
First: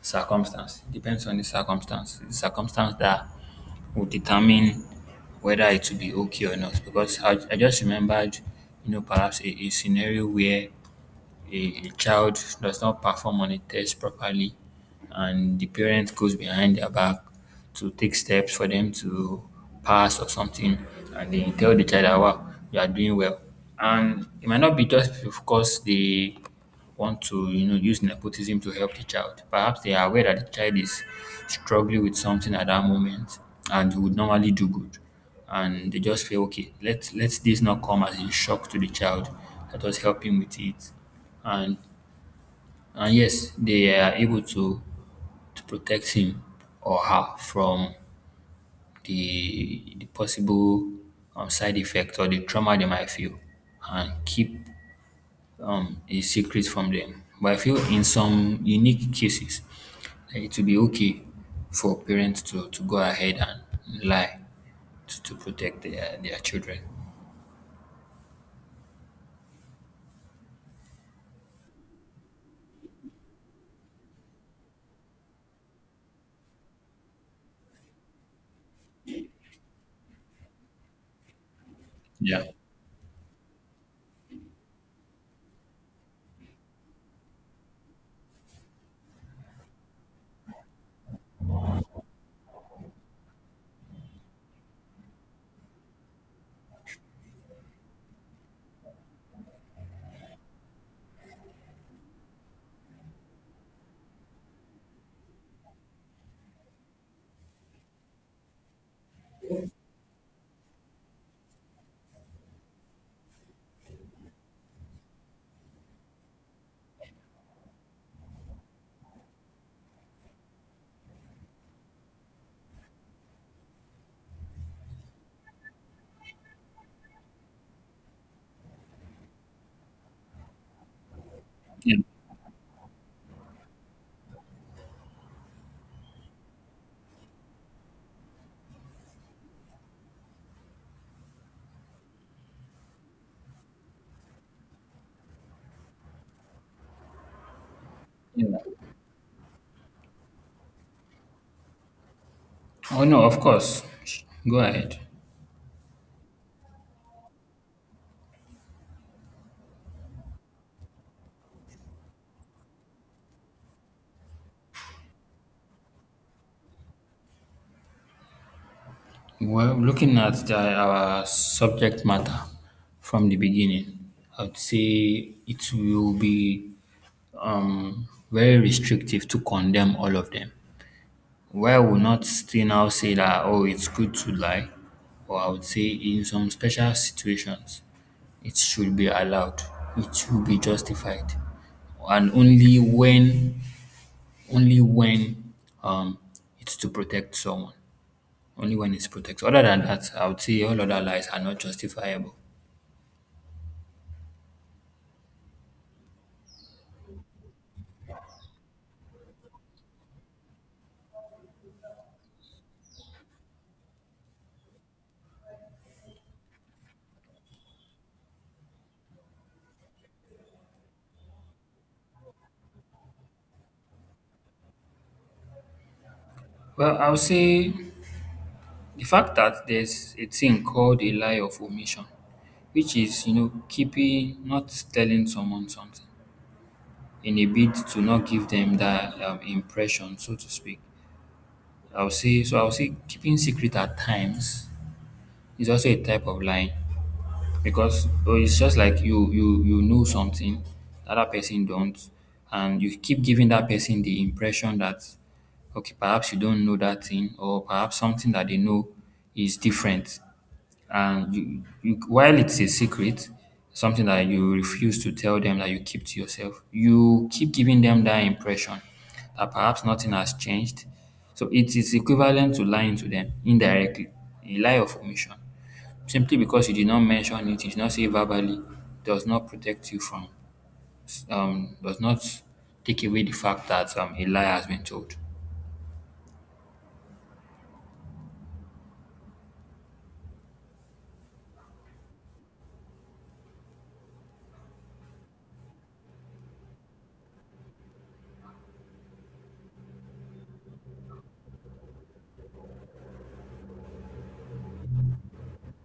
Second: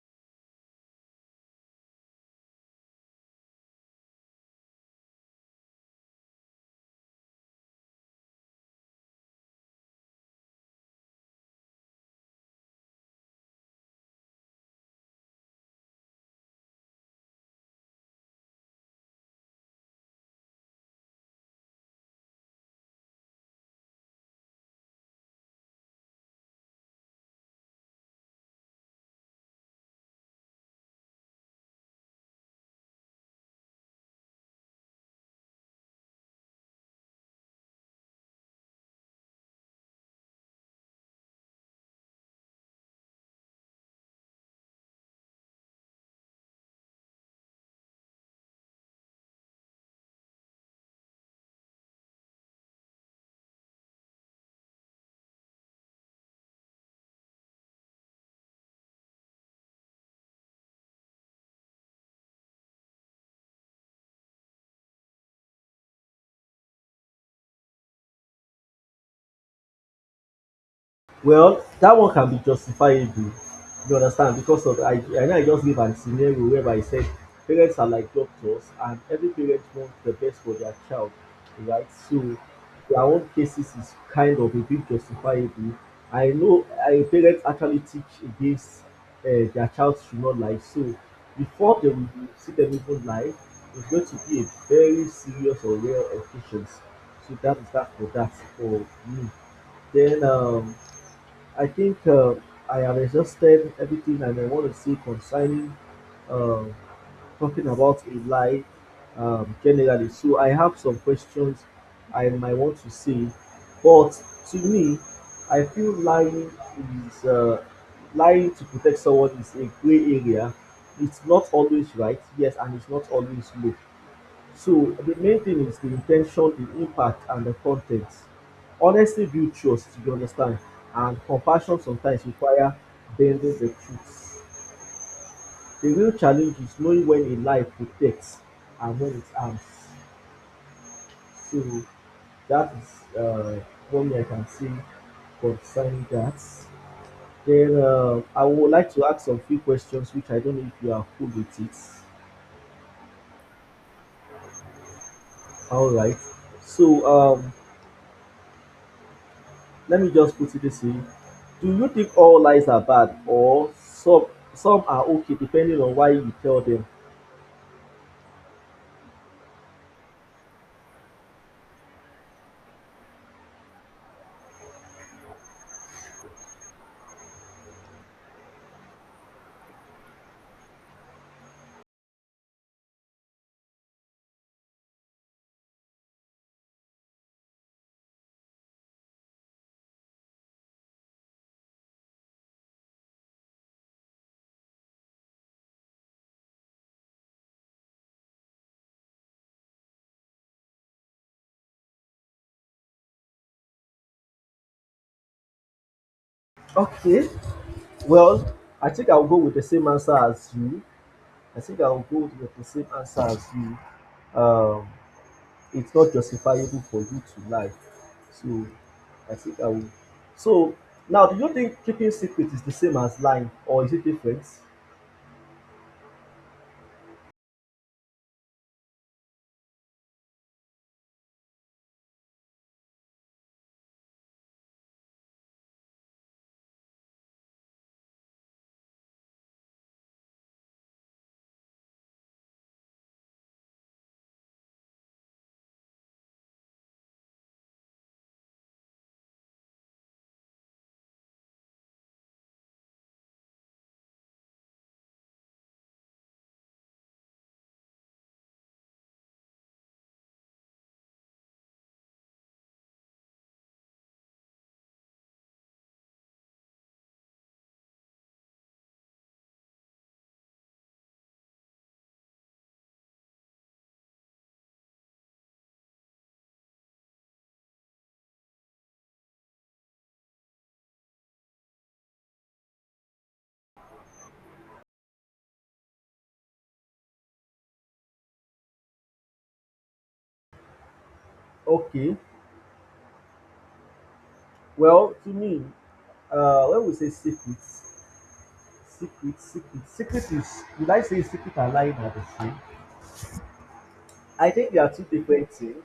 circumstance. It depends on the circumstance. The circumstance that will determine whether it will be okay or not. Because I just remembered, you know, perhaps a scenario where a child does not perform on a test properly, and the parent goes behind their back to take steps for them to pass or something, and they tell the child that wow you are doing well, and it might not be just because they want to, you know, use nepotism to help the child, perhaps they are aware that the child is struggling with something at that moment and would normally do good, and they just feel okay, let let this not come as a shock to the child, let us help him with it. and and yes, they are able to protect him or her from the possible side effect or the trauma they might feel and keep a secret from them. But I feel in some unique cases, eh, it will be okay for parents to go ahead and lie to protect their children.
Well, that one can be justifiable, you understand, because of I know I just gave an scenario whereby I said parents are like doctors, and every parent wants the best for their child, right? So
Yeah.
their own cases is kind of a bit justifiable. I know I parents actually teach against their child should not lie. So before they will see them even lie, it's going to be a very serious or rare occasions. So that is that for that for me. Then I think I have exhausted everything and I want to see concerning uh, talking about a lie generally. So I have some questions I might want to see, but to me, I feel lying is lying to protect someone is a gray area. It's not always right, yes, and it's not always low. So the main thing is the intention, the impact, and the content. Honesty builds trust, you understand, and compassion
Yeah.
sometimes require bending the truth. The real challenge is knowing when a lie protects and when it harms. So that is one thing I can say concerning that. Then I
Yeah.
would like to ask some few questions, which I don't know if you are cool with it.
Oh, no, of course. Go ahead.
All right. So let me just put it this way, do you think all lies are bad, or some are okay depending on why you tell them?
Well, looking at the, our subject matter from the beginning, I'd say it will be very restrictive to condemn all of them. Where will not still now say that, oh, it's good to lie, or I would say in some special situations, it should be allowed, it should be justified, and only when, only when, um, it's to protect someone only when it's protected. Other than that, I would say all other lies are not justifiable.
Okay, well, I think I'll go with the same answer as you. I think I'll go with the same answer as you um it's not justifiable for you to lie. So i think i will so now, do you think keeping secret is the same as lying, or is it different?
Well, I would say the fact that there's a thing called a lie of omission, which is, you know, keeping, not telling someone something in a bid to not give them that impression, so to speak. I would say, so I would say keeping secret at times is also a type of lying. Because oh, it's just like you you know something the other person don't, and you keep giving that person the impression that okay perhaps you don't know that thing, or perhaps something that they know is different. And you while it's a secret, something that you refuse to tell them, that you keep to yourself, you keep giving them that impression that perhaps nothing has changed. So it is equivalent to lying to them indirectly, a lie of omission. Simply because you did not mention it, you did not say verbally, does not protect you from, does not take away the fact that a lie has been told.
Okay, well, to me, when we say secrets, secret, secret. Secret is, would I say secret and lying are the same? I think they are two different things.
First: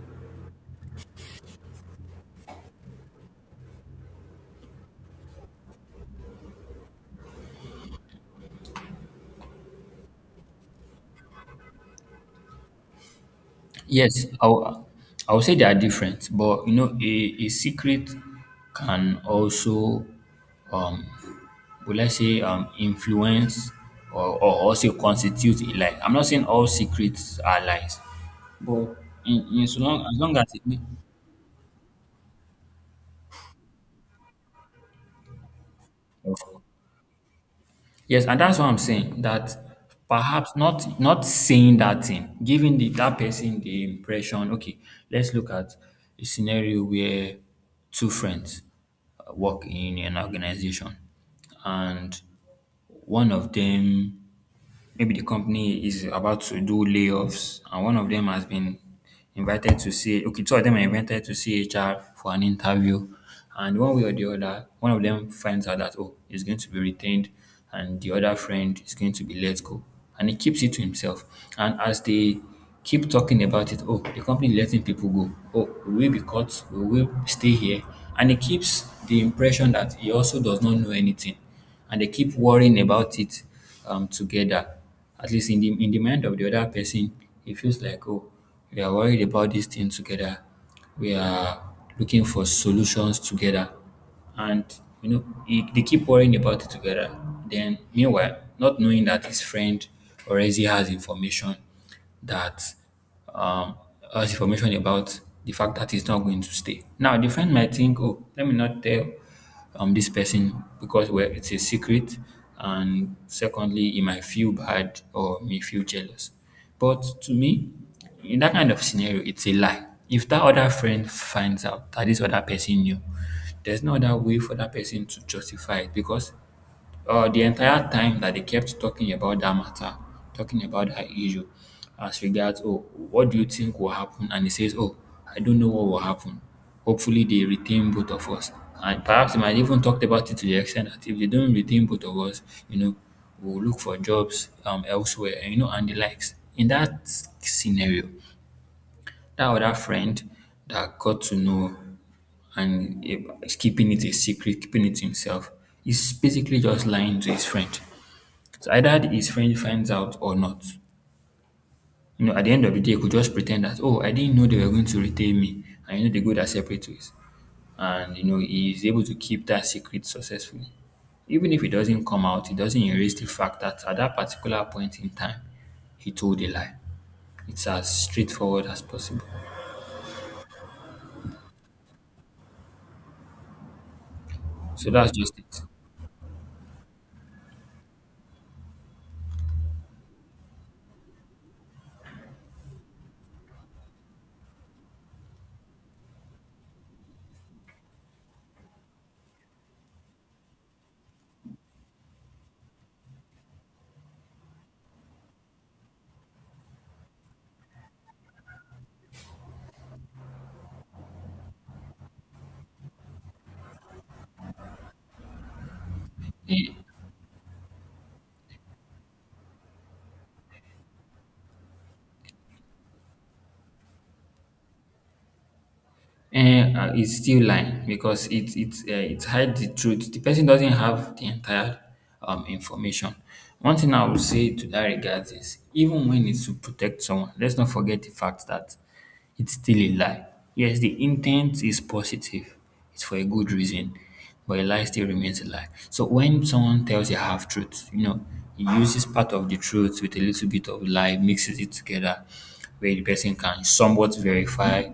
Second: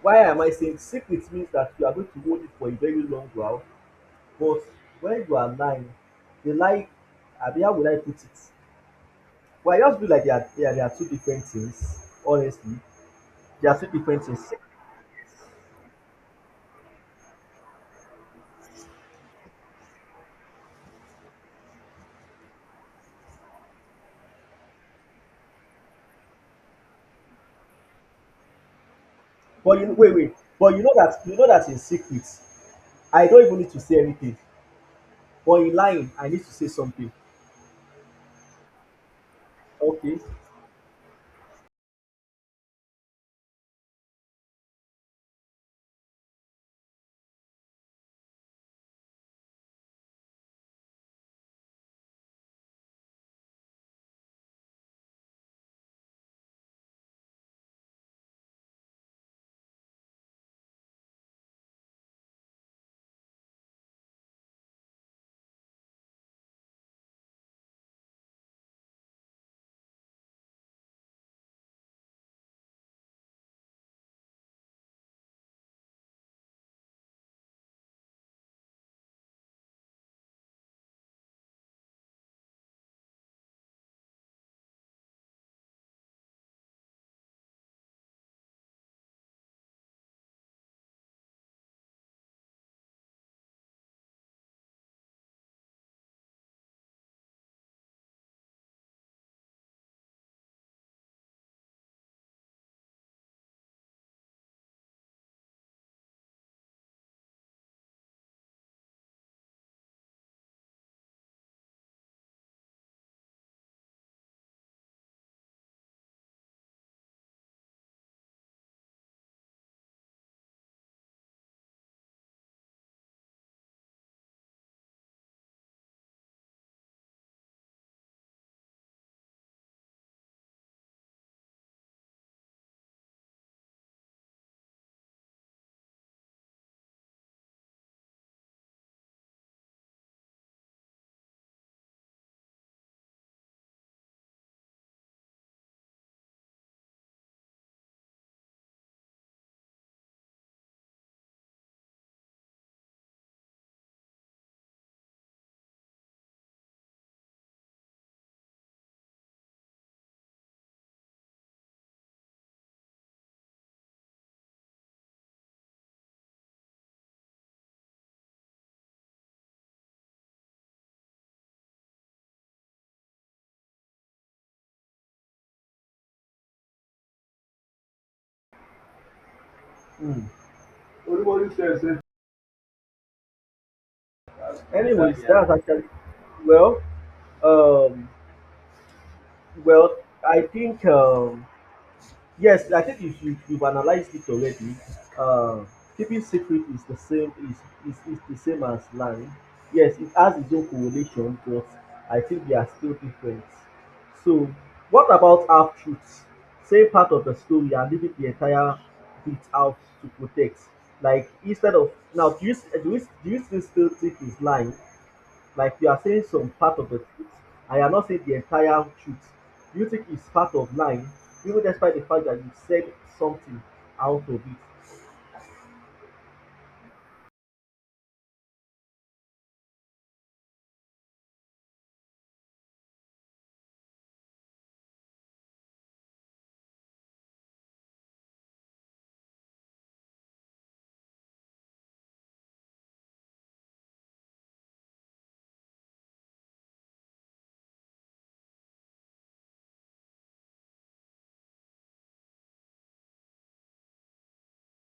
Why am I saying secret means that you are going to hold it for a very long while, but when you are lying, the lie, abi how would I put it? Well, I just feel like they are two different things, honestly. They are two different
Yes,
things.
I will say they are different, but you know, a secret can also, um, will I say, influence or also constitute a lie. I'm not saying all secrets are lies, but in,
But
so
you, wait, wait.
long as
But
it,
you know that in secret, I don't even need to say anything. But in lying, I need to
of
say something.
Yes, and that's what I'm saying. That
Okay.
perhaps not saying that thing, giving the that person the impression. Okay, let's look at a scenario where two friends work in an organization, and one of them Maybe the company is about to do layoffs and one of them has been invited to see okay, two of them are invited to see HR for an interview. And one way or the other, one of them finds out that oh, he's going to be retained and the other friend is going to be let go. And he keeps it to himself. And as they keep talking about it, oh, the company letting people go. Oh, will we be caught? Will we stay here? And he keeps the impression that he also does not know anything, and they keep worrying about it together. At least in the mind of the other person, it feels like oh, we are worried about this thing together. We are looking for solutions together, and you know it, they keep worrying about it together. Then meanwhile, not knowing that his friend already has information that um, has information about the fact that he's not going to stay. Now, the friend might think, oh, let me not tell this person because well it's a secret, and secondly he might feel bad or may feel jealous, but to me in that kind of scenario it's a lie. If that other friend finds out that this other person knew, there's no other way for that person to justify it, because the entire time that they kept talking about that matter, talking about that issue, as regards, oh, what do you think will happen? And he says, oh, I don't know what will happen. Hopefully, they retain both of us. And perhaps he might even talked about it to the extent that if they don't retain both of us, you know, we'll look for jobs elsewhere, you know, and the likes. In that scenario, that other friend that got to know and eh, is keeping it a secret, keeping it himself, is basically just lying to his friend. So either his friend finds out or not. You know, at the end of the day, he could just pretend that, oh, I didn't know they were going to retain me. And you know, they go their separate ways. And, you know, he is able to keep that secret successfully. Even if it doesn't come out, it doesn't erase the fact that at that particular point in time, he told a lie. It's as straightforward as possible.
Hmm. Olúmọ̀rí ṣe ẹ̀ṣẹ̀.
So that's
Anyways, exactly.
just
I
it.
that's actually well. Um, well, I think yes, I think you've analyzed it already. Uh, keeping secret is is the same as lying. Yes, it has its own correlation, but I think they are still different. So, what about half truths? Say part of the story and leaving the entire bit out to protect. Like instead of now, do you still think it's lying? Like you are saying some
Eh,
part of the truth, I am not saying the entire truth, do you think it's part of lying, even despite the fact that you said something out of it?
it's still lying because it hides the truth. The person doesn't have the entire information. One thing I would say to that regard is even when it's to protect someone, let's not forget the fact that it's still a lie. Yes, the intent is positive, it's for a good reason, but a lie still remains a lie. So when someone tells a half truth, you know, he uses part of the truth with a little bit of lie, mixes it together, where the person can somewhat verify,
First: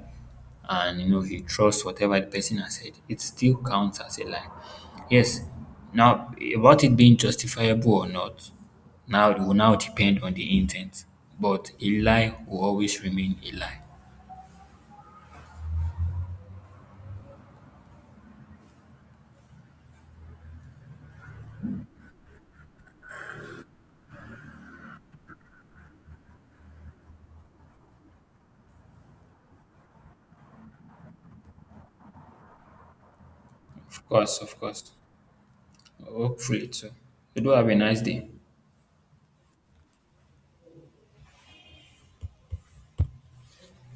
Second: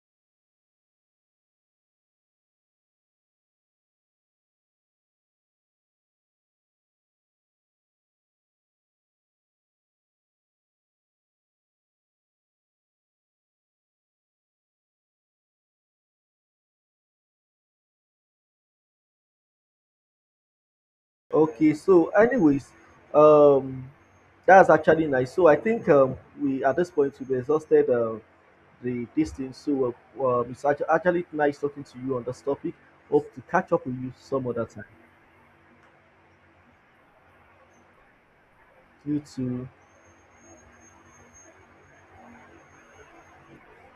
and you know he trusts whatever the person has said, it still counts as a lie. Yes. Now about it being justifiable or not, now it will now depend on the intent. But a lie will always remain a lie.
Okay, so anyways, um that's actually nice. So I think we at this point we've exhausted the distance. So it's actually nice talking to you on this topic. Hope to catch up with
Of
you
course,
some
of
other time.
course. Hopefully too. You do have a nice day.
You too.